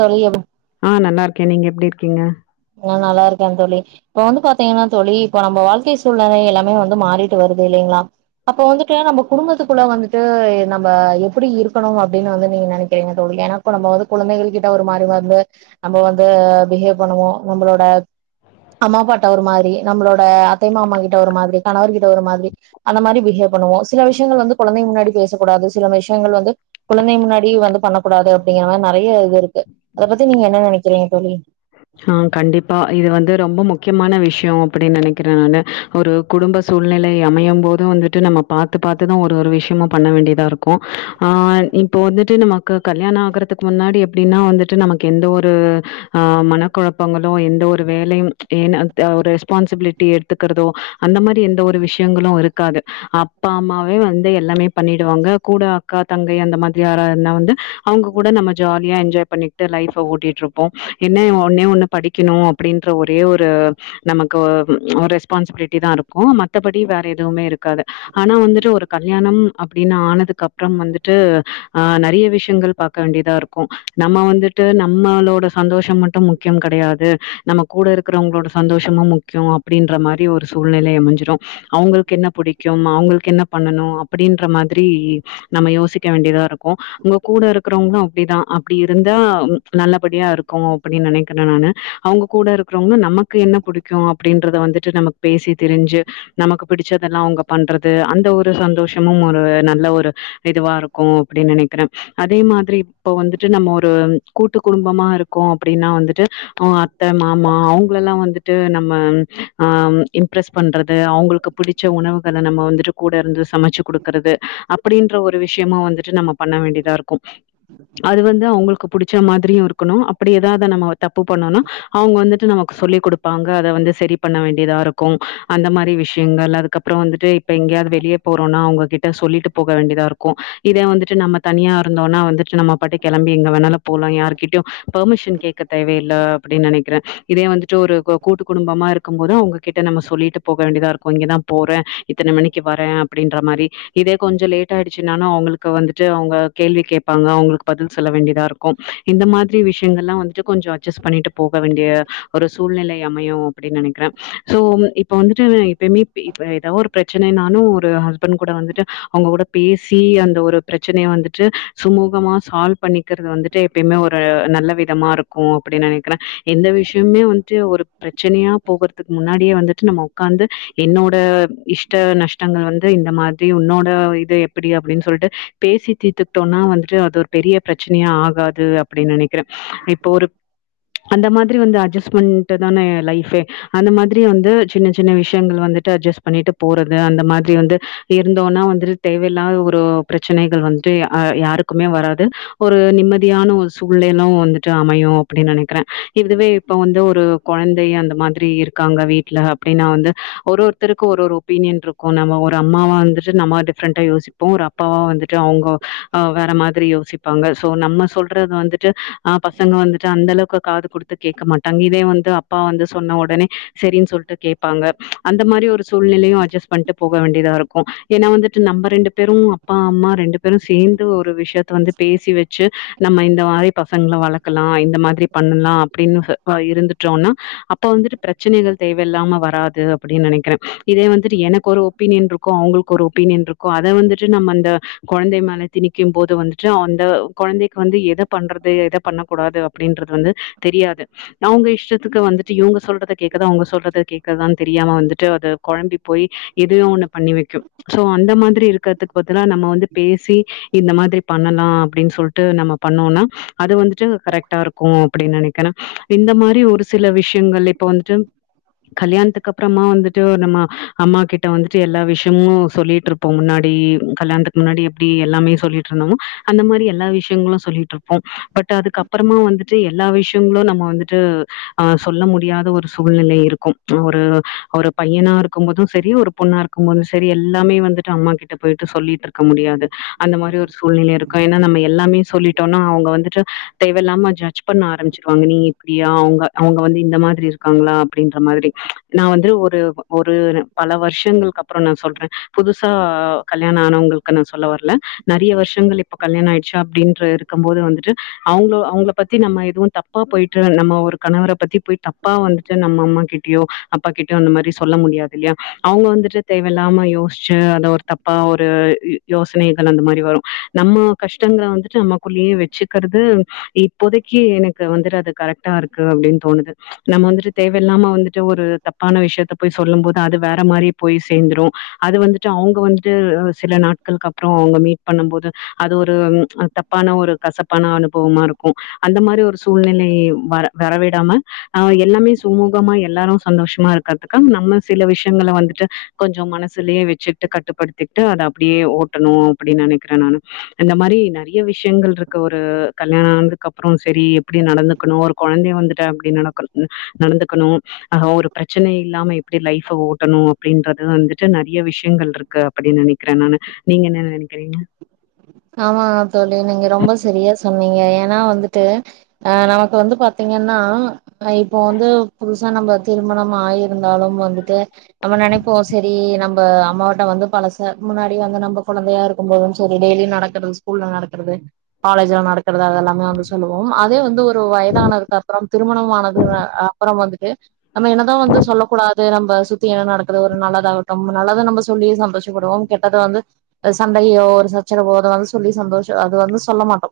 தோழி அவ ஆ நல்லார்க்கேன் நீங்க எப்டி இர்க்கீங்க நா நல்லார்க்கே தோழி இப்போ வந்து பாத்தீங்கன்னா தோழி இப்ப நம்ப வாழ்க்கை சூழ்நிலை எல்லாமே வந்து மாறிட்டு வருது இல்லிங்ளா அப்போ வந்துட்டு நம்ம குடும்பத்துக்குள்ள வந்துட்டு நம்ப எப்புடி இருக்கணும் அப்டின்னு வந்து நீங்க நெனக்கிறீங்க தோழி ஏன்னா ப்போ நம்ம வந்து குழந்தைகள் கிட்ட ஒரு மாதிரிமா வந்து நம்பவந்து பிஹேவ் பண்ணுவோம் நம்பளோட அம்மா அப்பாட்ட ஒரு மாதிரி நம்மளோட அத்தை மாமா கிட்ட ஒரு மாதிரி கணவர்கிட்ட ஒரு மாதிரி அந்த மாரி பிஹேவ் பண்ணுவோ சில விஷயங்கள் வந்து குழந்தைங்க முன்னாடி பேசக்கூடாது சில விஷயங்கள் வந்து குழந்தைங்க முன்னாடி வந்து பண்ணக் கூடாது அப்டிங்கிற மாதிரி நெறைய இது இருக்கு அத பத்தி நீங்க என்ன நெனக்கிறீங்க தோழி ஆ கண்டிப்பா இது வந்து ரொம்ப முக்கியமான விஷ் முக்கிய அப்டின்னு நெனைக்கிற நான்னு ஒரு குடும்ப சூழ்நிலை அமையம்போதூ வந்துட்டு நம்ம பாத்து பாத்துதா ஒரு ஒரு விஷயமும் பண் வேண்டியதா இருக்கூ ஆ இப்போ வந்துட்டு நம்ம க்கு கல்யாண ஆகுறதுக் முன்னாடி எப்டின்னா வந்துட்டு நமக் எந்த ஒரு ஆ மனக் கொழப்பங்களு எந்த ஒரு வேலையும் ஏன ஒரு ரெஸ்பான்சிபிலிட்டி எட்த்துக்கறதோ அந்த மாரி எந்த ஒரு விஷ்யங்களு இருக்காது அப்பா அம்மாவே வந்து எல்லாமே பண்ணிடுவாங்க கூட அக்கா தங்கை அந்த மாதிரி யாராத்னா வந்து அவுங்க கூட நம்ம ஜாலியா என்ஜாய் பண்ணிட்டு லைஃப்ப ஓட்டிட்டு இருப்போ என்ன ஒன்னே ஒண்ணு படிக்கணு அப்டின்ற ஒரே ஒரு நமக்கு ஒ ரெஸ்பான்சிபிலிட்டி தா இருக்கூ மத்தபடி வேற எதுவுமே இருக்காது ஆனா வந்துட்டு ஒரு கல்யாணம் அப்டின்னு ஆனதுக்கு அப்றம் வந்துட்டு ஆ நெறைய விஷயங்கள் பாக்க வேண்டியதாருக் க்கு நம்ம வந்துட்டு நம்மளோட சந்தோஷம் மட்டு முக் முக்கியம் கெடையாது நம்ம கூட இருக்றவங்களோட சந்தோஷமு முக்கியொ அப்டின்ற மாதிரி ஒரு சூழ்நிலை அமைஞ்சுரு அவங்குள்க்கு என்ன புடிக்கு அவங்குள்க்கு என்ன பண்ணணு அப்டின்ற மாதிரி நம்ம யோசிக்க வேண்டியதா இருக் கு உங்ககூட இருக்கிறவங்ளு அப்டிதா அப்டிஇருந்தா நல்லபடியாருக்கு அப்டி நெனைக் க்கற நானு அவுங்க கூட இருக்கிறவங்க நம்மக்கு என்ன புடிக்கூ அப்டின்றத வந்துட்டு நமக் பேசி தெரிஞ்சு நமக்கு பிடிச்சதெல்லா அவுங்க பண்றது அந்த ஒரு சந்தோஷமும் ஒரு நல்ல ஒரு இதுவா இருக்கு அப்டின் நெனைக்கிறே அதே மாதிரி இப்ப வந்துட்டு நம்ம ஒரு கூட்டு குடும்பமா இருக்கோ அப்டினா வந்து ட்டு அவ்ங்க அத்த மாமா அவுங்களெல்லா வந்துட்டு நம்ம ஆம் இம்ப்ரெஸ் பண்றது அவுங்ளுக்கு புடிச்ச உணவுகள நம்ம வந்துட்டு கூட இருந்து சமச்சு குடுக்கறது அப்டின்ற ஒரு விஷ்யமு வந்துட்டு நம்ம பண்ண வேண்டியதா இருக்கு அது வந்து அவுங்களுக்கு புடிச்ச மாதிரியு இருக்கனு அப்டி எதாவ்து நம்ம தப்பு பண்ணோனா அவுங்க வந்துட்டு நமக்கு சொல்லி் குடுப்பாங்க அத வந்து செரி பண்ண வேண்டியதா இருக்கு அந்த மாரி விஷ்யங்கள் அதுக்கப்றோ வந்துட்டு இப்ப எங்கயாது வெளிய போறோனா அவுங்ககிட்ட சொல்லிட்டு போக வேண்டியதா இருக் க்கு இதே வந்துட்டு நம்ம தனியா இருந்தோனா வந்துட்டு நம்ம பாட்டு கெளம்பி எங்க வேணாலு போலா யாருக்கிட்டயு பெர்மிஷன் கேக்க தேவயில்ல அப்டின் நெனைக்கிற இதே வந்துட்டு ஒரு கு கூட்டு குடும்பமா இருக்கும் போது அவுங்ககிட்ட நம்ம சொல்லிட்டு போக வேண்டியதா இருக்கு இங்கெதா போறே இத்தன மணிக்கு வரே அப்டின்ற மாரி இதே கொஞ்ச லேட் ஆயிடுச்சுனாலு அவுங்களுக்கு வந்துட்டு அவுங்க கேள்வி கேப்பாங்க அவுங்ளுக்கு பதில் சொல்ல வேண்டியதா இருக் கு இந்த மாதிரி விஷ்யங்கள்லா வந்து ட்டு கொஞ்ச அட்ஜஸ்ட் பண்ணிட்டு போக வேண்டிய ஒரு சூழ்நகலை அமையு அப்டின் நெனைக்கிறே சோ இப்ப வந்துட்டு நை எப்பமே இப்ப இப்ப எதா ஒரு பிரச்சனைனானு ஒரு ஹஸ்பண்ட் கூட வந்துட்டு அவுங்க கூட பேசி அந்த ஒரு பிரச்சனைய வந்துட்டு சுமூகமா சால்வ் பண்ணி க்கறது வந்துட்டு எப்பயுமே ஒரு நல்ல விதமா இருக் கு அப்டின் நெனைக்கிறே எந்த விஷ்யமுமே வந்துட்டு ஒரு பிரச்சனையா போகற்த்துக்கு முன்னாடியே வந்துட்டு நம்மோ ஒக்காந்து என்னோட இஷ்ட நஷ்டங்கள் வந்து இந்த மாதிரி உன்னோட இது எப்டி அப்டின் சொல்ட்டு பேசி தீத்துக்ட்டோனா வந்துட்டு அது ஒரு பெரிய பிரச்சனையா ஆகாது அப்டின் நெனைக்கிறே இப் இப்ப ஒரு அந்த மாதிரி வந்து அட்ஜஸ்மெண்ட்டு தானே லைஃபே அந்த மாதிரி வந்து சின்ன சின்ன விஷ்யங்கள் வந்துட்டு அட்ஜஸ்ட் பண்ணிட்டு போறது அந்த மாதிரி வந்து இருந்தோனா வந்துட்டு தேவயில்லாத ஒரு பிரச்சனைகள் வந்துட்டு அ யாருக்குமே வராது ஒரு நிம்மதியான ஒரு சூழலு வந்து ட்டு அமையு அப்டி நெனைக்கிறே இதுவே இப்ப வந்து ஒரு கொழந்தை அந்த மாதிரி இருக்காங்க வீட்ல அப்டினா வந்து ஒரு ஒருத்தருக்கு ஒரு ஒரு ஒபீனியன் இருக்கு நம்ம ஒரு அம்மாவா வந்துட்டு நம்ம டிஃப்ரெண்டா யோசிப் போ ஒரு அப்பாவா வந்துட்டு அவ்ங்க ஆ வேற மாதிரி யோசிப்பாங்க சோ நம்ம சொல்றது வந்துட்டு ஆ பசங்க வந்துட்டு அந்த அளவுக்கு காது குடுத்து கேக்க மாட்டாங்க இதே வந்து அப்பா வந்து சொன்ன ஒடனே செரின் சொல்ட்டு கேப்பாங்க அந்த மாரி ஒரு சூழ்நிலையு அட்ஜஸ்ட் பண்ட்டு போக வேண்டியதா இருக்கு ஏனா வந்துட்டு நம்ம ரெண்டு பேரு அப்பா அம்மா ரெண்டு பேரு சேந்து ஒரு விஷ் யத்த வந்து பேசி வஙச்சு நம்ம இந்த மாரி பச சங்கள வளக்கலா இந்த மாதிரி பண்ணலா அப்டின்னு அ இருந்துட்டோனா அப்ப வந்துட்டு பிரச்சனைகள் தேவயில்லாம வராது அப்டின் நெனைக்கிறே இதே வந்துட்டு எனக்கொரு ஒப்பீனியன் இருக்கு அவுங்களுக்கு ஒரு ஒப்பீனியன் இருக்கு அத வந்துட்டு நம்ம அந்த கொழந்தை மேல திணிக்கும் போது வந்துட்டு அந்த கொழந்தைக்கு வந்து எத பண்ற து எத பண்ணக் கூடாது அப்டின்றது வந்து தெரியாது நவ்ங்க இஷ்டத்துக்கு வந்துட்டு இவுங்க சொல்றத கேக்கற்தா அவ்ங்க சொல்றத கேக்கற்தானு தெரியாம வந்துட்டு அது கொழம்பி போயி எதயோ ஒன்ன பண்ணி வெக்கு சோ அந்த மாதிரி இருக்கிறதுக்கு பதிலா நம்ம வந்து பேசி இந்த மாதிரி பண்ணலா அப்டின் சொல்ட்டு நம்ம பண்ணோனா அது வந்துட்டு கரெக்டா இருக்கு அப்டின் நெனைக்கிறே இந்த மாரி ஒரு சில விஷ்யங்கள் இப்ப வந்துட்டு கல்யாணத்துக்கு அப்றமா வந்து ட்டு நம்ம அம்மா கிட்ட வந்துட்டு எல்லா விஷ்யமு சொல்லிட்ருப்போ முன்னாடி கல்யாணத்துக் முன்னாடி எப்டி எல்லாமே சொல்லிட்ருந்தமோ அந்த மாரி எல்லா விஷ்யங்களு சொல்லிட்ருப்போ பட் அதுக்கு அப்பறமா வந்துட்டு எல்லா விஷ்யங்களு நம்ம வந்துட்டு ஆ சொல்ல முடியாத ஒரு சூழ்நிலை இருக்கும் ஒரு ஒரு பையனா இருக்கும்போது செரி ஒரு பொண்ணா இருக் க்கு முன் செரி எல்லாமே வந்துட்டு அம்மா கிட்ட பொய்ட்டு சொல்லிட்ருக்க முடியாது அந்த மாரி ஒரு சூழ்நிலை இருக் கோ ஏன்னா நம்ம எல்லாமே சொல்லிட்டோன்னா அவுங்க வந்துட்டு தேவயில்லாம ஜட்ஜ் பண்ண ஆரம்பிச்சிருவாங்க நீ இப்டியா அவுங்க அவுங்க வந்து இந்த மாதிரி இருக்காங்ளா அப்டின்ற மாதிரி நா வந்து ஒரு ஒரு பலவர்ஷங்களுக்கு அப்றோ நா சொல்ற புதுசா கல்யாண ஆனவங்களு க்கு நா சொல்ல வர்ல நறைய வருஷங்கள் இப்ப கல்யாணொ ஆய்டுச்சா அப்டின்ற இருக்கம்போது வந்துட்டு அவ்ங்கள அவ்ங்கள பத்தி நம்ம எதுவும் தப்பா பொய்ட்டு நம்ம ஒரு கணவர பத்தி பொய்தப்பா வந்து ட்டு நம்ம அம்மா கிட்டியோ அப்பா கிட்ட அந்த மாதிரி சொல்ல முடியாது இல்லியா அவங்க வந்துட்டு தேவயில்லாம யோஸ்ச்சு அத ஒர் தப்பா ஒரு யோசனைகள் அந்த மாரி வரூ நம்ம கஷ்டங்கள வந்துட்டு நம்மக்குள்ளேயே வெச்சு கற்து இப்போதைக்கு எனக்கு வந்துட்டு அது கரெக்டாருக்கு அப்டின் தோணுது நம்ம வந்துட்டு தேவயில்லாம வந்துட்டு ஒரு தப்பான விஷ்யத்த போய் சொல்லம்போது அது வேற மாரி போய் சேந்துரு அது வந்துட்டு அவுங்க வந்துட்டு சில நாட்களுக்கு அப்புற அவங்க மீட் பண்ணம்போது அது ஒரு அத் தப்பான ஒரு கசப் பாண அனுபவமார்க்கு அந்த மாரி ஒரு சூழ்நிலை வர வரவிடாம ஆ எல்லாமே சுமூகமா எல்லாரு சந்தோஷமா இருக்கற்துக்கு நம்ம சில விஷ்யங்கள வந்துட்டு கொஞ்சொ மனசுலியே வெச்சுட்டு கட்டுப்படுத்திட்டு அத அப்டியே ஓட்டணு அப்டி நெனக்கிற நானு அந்த மாரி நறய விஷயங்கள் ருக் கு ஒரு கல்யாண ஆனதுக்கு அப்ற செரி எப்படி நடந்துக்கணு ஒரு கொழந்தையு வந்துட்டா எப்டி நடக்கணு நடந்துக்கணு ஆ ஒரு பிரச்சனை இல்லாம எப்டி லைஃப்ப ஓட்டணு அப்படின்றத வந்து நறிய விஷயங்கள்ருக்கு அப்டின்னு நனக்கிறே நானு நீங்க என்ன நனக்கிறீங்க ஆம்மா தோழி நீங்க ரொம்ம சரியா சொன்னீங்க ஏன்னா வந்தட்டு ஆ நமக்கு வந்து பாத்தீங்கன்னா ஆ இப்போ வந்து புதுசா நம்ப திருமணம் ஆயிருந்தாலு வந்துட்டு நம்ம நெனப்போ செரி நம்மப அம்மாவிட்ட வந்து பழச முன்னாடி வந்து நம்ம கொழந்தையா இருக்கும்போது சொல்லி டெய்லி நட நடகரது ஸ்கூல்ல நடக்கர்து காலேஜ்ஜுலா நடக் கரறதா அதெல்லாமே வந்து சொல்லுவோ அதே வந்து ஒரு வயதானதுக்கு அப்பற திருமணமானது அப்பற வந்துட்டு நம்ம என்னதா வந்து சொல்லக்கூடாது நம்ப சுத்தி என்ன நடக்குது ஒரு நல்லதாகட்டு நல்லத நம்ப சொல்லி சந்தோஷப்படுவோ கெட்டத வந்து சண்டையோ ஒரு சச்சரவோ அது வந் சொல்லி சந்தோஷொ அது வந்து சொல்ல மாட்டோ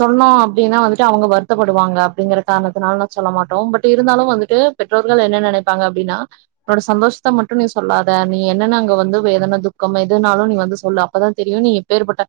சொன்னோ அப்படின்னா வந்துட்டு அவங்க வருத்தப்படுவாங்க அப்டிங்கிற காரணத்துனால நா சொல்ல மாட்டோ பட் இருந்தாலு வந்துட்டு பெற்றோர்கள் என்ன நெனைப்பாங்க அப்பிடீன்னா உன்னோட சந்தோஷத்த மட்டு நீ சொல்லாத நீ என்னன்ன அங்க வந்து எதனா துக்கம் எதுனால நீ வந்து சொல்லு அப்பதா தெரியு நீ எப்பேர்பட்ட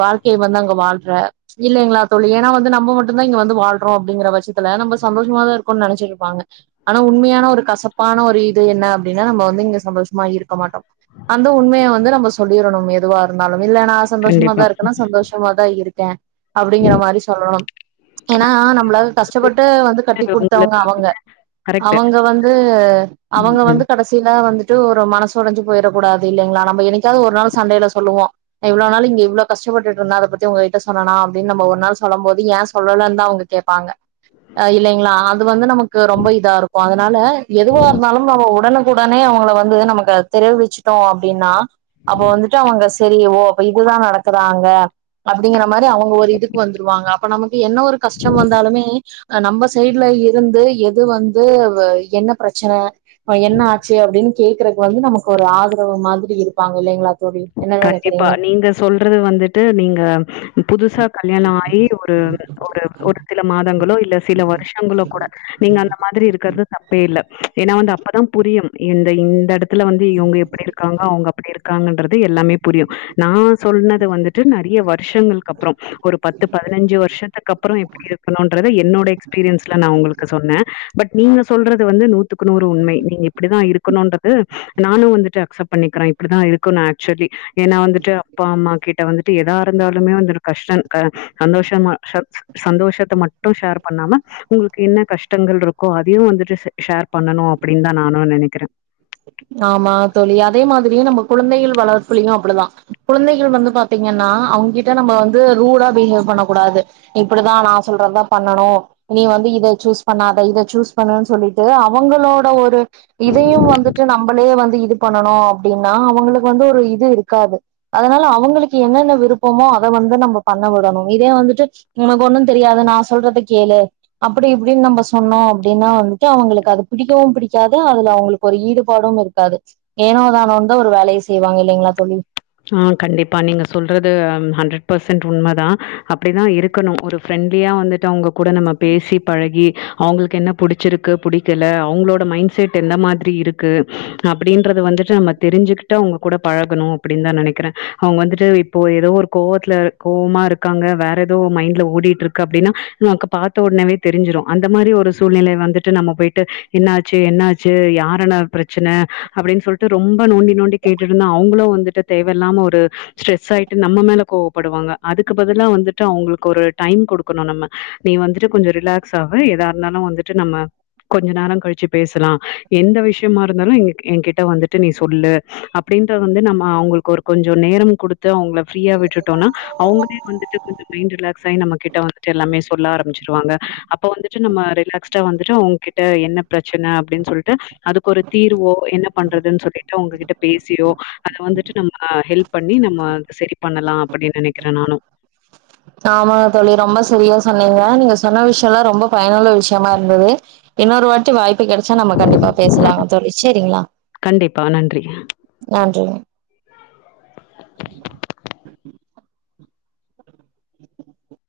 வாழ்க்கைய வந்து அங்க வாழ்ற இல்லைங்களா தோழி ஏன்னா வந்து நம்ம மட்டுதா இங்க வந்து வாழ்றோ அப்படிங்கிற பட்சத்துல நம்ம சந்தோஷமா தா இருக்கோன்னு நெனச்சிருப்பாங்க ஆன்னா உண்மையான ஒரு கசப்பான ஒரு இது என்ன அப்டின்னா நம்ம வந்து இங்க சந்தோஷ்மா இருக்கமாட்டோ அந்த உண்மைய வந்து நம்ம சொல்லிடணு எதுவா இருந்தாலு இல்ல நா சந்தோஷ்மாதா கண்டிப்பா. இருக் கனா சந்தோஷமாதா இருக்கே அப்டிங்கிற மாரி சொல்லணு ஏனா நம்மள கஷ்டப்பட்டு வந்து அது கட்டிககுடுத்தவங்க உங்களுக்கு அவங்க கரெக்ட்டு. அவங்க வந்து ம், அவங்க ம். வந்து கடசி த்தினா வந்துட்டு ஒரு மனசொடஞ்சி போயிடக்கூடாது இல்லிங்களா நம்ப என்னூக்காவது ஒரு நாள் சண்டைல சொல்லுவோ நா இவ்ளோ நாள் இங்க இவ்ளோ கஷ்டப்பட்டுட்ருந்தா அதபத்தி உங்க கிட்ட சொன்னனா அப்படின நம்ம ஒரு நாள் சொல்லம்போது ஏன் சொல்லன்தா அவுங்க கேப்பாங்க அ இல்லிங்களா அது வந்து நமக் கு ரொம்ப இதாருக்கு அதுனால எதுவாருந்தாலும்அவுங்க உடனுக்குடனே அவுங்கள வந்து நமக்கு தெரிவிச்சுட்டோ அப்டின்னா அப்ப வந்துட்டு அவங்க செரி ஓ அப்ப இதுதா நடக்குதா அங்க அப்டிங்கிற மாரி அவங்க ஒரு இதுக்கு வந்துருவாங்க அப்ப நமக்கு என்ன ஒரு கஷ்டம் வந்தாலுமே அ நம்ம சைடுல இருந்து எது வந்து வ என்ன பிரச்சன அ என்ன ஆச்சு அப்டின்னு கேக்குறதுக்கு வந்து நமக்கு ஒரு ஆதரவு மாதிரி இருப்பாங்க இல்லைங்ளா கண்டிப்பா நீங்க சொல்றது வந்துட்டு நீங்க ம் புதுசா கல்யாண ஆயி ஒரு ஒரு ஒரு சில மாதங்களோ இல்ல சில வருஷங்களோ கூட நீங்க அந்த மாதிரி இருக்கற்து தப்பே இல்ல ஏனா வந்து அப்பதா புரியும் இந்த இந்த எடத் த்துல வந்து இவ்ங்க எப்டி இருக்காங்க அவ்ங்க அப்டி இருக்காங்கன்றது எல்லாமே புரியு நா சொன்னது வந்துட்டு நெறைய வருஷங்களுக்கு அப்ற ஒரு பத்து பதினஞ்சு வர்ஷத்துக்கு அப்பறோ எப்டி இருக்கணுன்றது என்னோட எக்ஸ்பீரியன்ஸ்ல நா உங்களுக் கு சொன்னே பட் நீங்க சொல்றது வந்து நூத் துக்குநூறுஉண்மை நீங்க இப்டிதா இருக்கணுன்றது நானு வந்துட்டு அக்சப்ட் பண்ணிக்கிறே இப்டித்தா இருக்கணு ஆக் ச்சுவலி ஏனா வந்துட்டு அப்பா அம்மா கிட்ட வந்துட்டு எதா இருந்தாலுமே வந்துரு கஷ்ட க சந்தோஷமா ச சந்தோஷத்த மட்டு ஷேர் பண்ணாம உங்களுக்கு என்ன கஷ்டங்கள் இருக்கோ அதையு வந்துட்டு ஷே ஷேர் பண்ணணு அப்டின் தா நானு நெனைக்கிறே ஆமா தோழி அதே மாதிரியு நம்ம குழந்தைகள் வளர்ப்புலையு அப்டிதா குழந்தைகள் வந்து பாத் தீங்கனா அவ்ங்கிட்ட நம்ம வந்து ரூடா பிஹேவ் பண்ண கூடாது இப்டிதா நா சொல்றதுதா பண்ணனு நீ வந்து இத சூஸ் பண்ணாத இத சூஸ் பண்ணுன் சொல்லிட்டு அவங்களோட ஒரு இதையு வந்து ட்டு நம்பளே வந்து இது பண்ணணு அப்டின்னா அவங்களுக்கு வந்து ஒரு இது இருக்காது அதனால அவுங்களுக்கு என்னென்ன விருப்பமோ அத வந்து நம்ம பண்ண விடணு இதே வந்துட்டு உனக்கு ஒன்னு தெரியாது நா சொல்றத கேளு அப்டி இப்டின் நம்ப சொன்னோ அப்டினா வந்துட்டு அவங்களுக்கு அது பிடிக்கவு பிடிக்காது அதுல அவ்ங்களுக்கு ஒரு ஈடுப் பாடும். இருக்காது ஏனோ தானோன்தா ஒரு வேலைய செய்வாங்க இல்லைங்ளா தோழி ஆ கண்டிப்பா நீங்க சொல்றது அ ஹண்ட்ரட் பர்சன்ட் உண்ம தா அப்டிதா இருக்கணு ஒரு ஃப்ரெண்ட்லியா வந்துட்டு அவ்ங்க கூட நம்ம பேசி பழகி அவ்ங்களுக்கு என்ன புடிச்சிருக்கு புடிக்கல அவ்ங்களோட மைண்ட்செட் எந்த மாதிரி இருக்கு அப்டின்றத வந்துட்டு நம்ம தெரிஞ்சுகிட்டு அவ்ங்க கூட பழகணு அப்டின் தா நெனைக்கிறே அவ்ங்க வந்துட்டு இப்போ எதோ ஒரு கோவத்துல கோவமா இருக்காங்க வேற எதோ மைண்ட்ல ஓடிட்ருக் கு அப்டின்க்னா நமக்கு பாத்த ஒட்னேவே தெரிஞ்சுரு அந்த மாரி ஒரு சூழ்நிலை வந்துட்டு நம்ம போயிட்டு என்னாச்சு என்னாச்சு யாரென்ன பிரச்சன அப்டின் சொல்ட்டு ரொம்ப நோண்டி நோண்டி கேட்டுட்ருந்தா அவங்களு வந்து ட்டு தேவயில்லாம ஒரு ஸ்ட்ரெஸ் ஆயிட்டு நம்ம மேல கோவப்படுவாங்க அதுக்கு பதிலா வந்துட்டு அவ்ங்களுக்கு ஒரு டைம் குடுக் க்கணு நம்ம நீ வந்துட்டு கொஞ்ச ரிலாக்ஸ் ஆகு எதா இருந்தாலு வந்துட்டு நம்ம கொஞ்ச நேர கழிச்சு பேசலா எந்த விஷயமா இருந்தாலு எங்க எங்கக்கிட்ட வந்துட்டு நீ சொல்லு அப்டின்றத வந்து நம்ம ஆ அவங்களுக்கு ஒரு கொஞ்ச நேரமு குடுத்து அவ்ங்கள ஃப்ரீயா விட்டுட்டோனா அவ்ங்களே வந்துட்டு கொஞ்ச மைண்ட் ரிலாக்ஸ் ஆயி நம்மக்கிட் ட்ட வந்துட்டு எல்லாமே சொல்ல ஆரம்மிச்சிருவாங்க அப்ப வந்துட் டு நம்ம ரிலாக்ஸ்டா வந்துட்டு அவ்ங்க கிட்ட என்ன பிரச்சன அப்டின் சொல்ட்டு அதுக்கொரு தீர்வோ என்ன பண்றதுன் சொல்லிட்டு அவ்ங்ககிட்ட பேசியோ அத வந்துட்டு நம்ம ஹெல்ப் பண்ணி நம்ம அத செரி பண்ணலா அப்டின் நெனைக்கிறே நானு ஆமாங்க தோழி ரொம்ப செரியா சொன்னீங்க நீங்க சொன்ன விஷ்யோலா ரொம்ப பயனுள்ள விஷ்யமா இருந்தது இன்னொரு வாட்டி வாய்ப்பு கெடச்சா நம்ம கண்டிப்பா பேசலாங்க தோழி சேரிங்ளா கண்டிப்பா நன்றிங்க நன்றி ஆ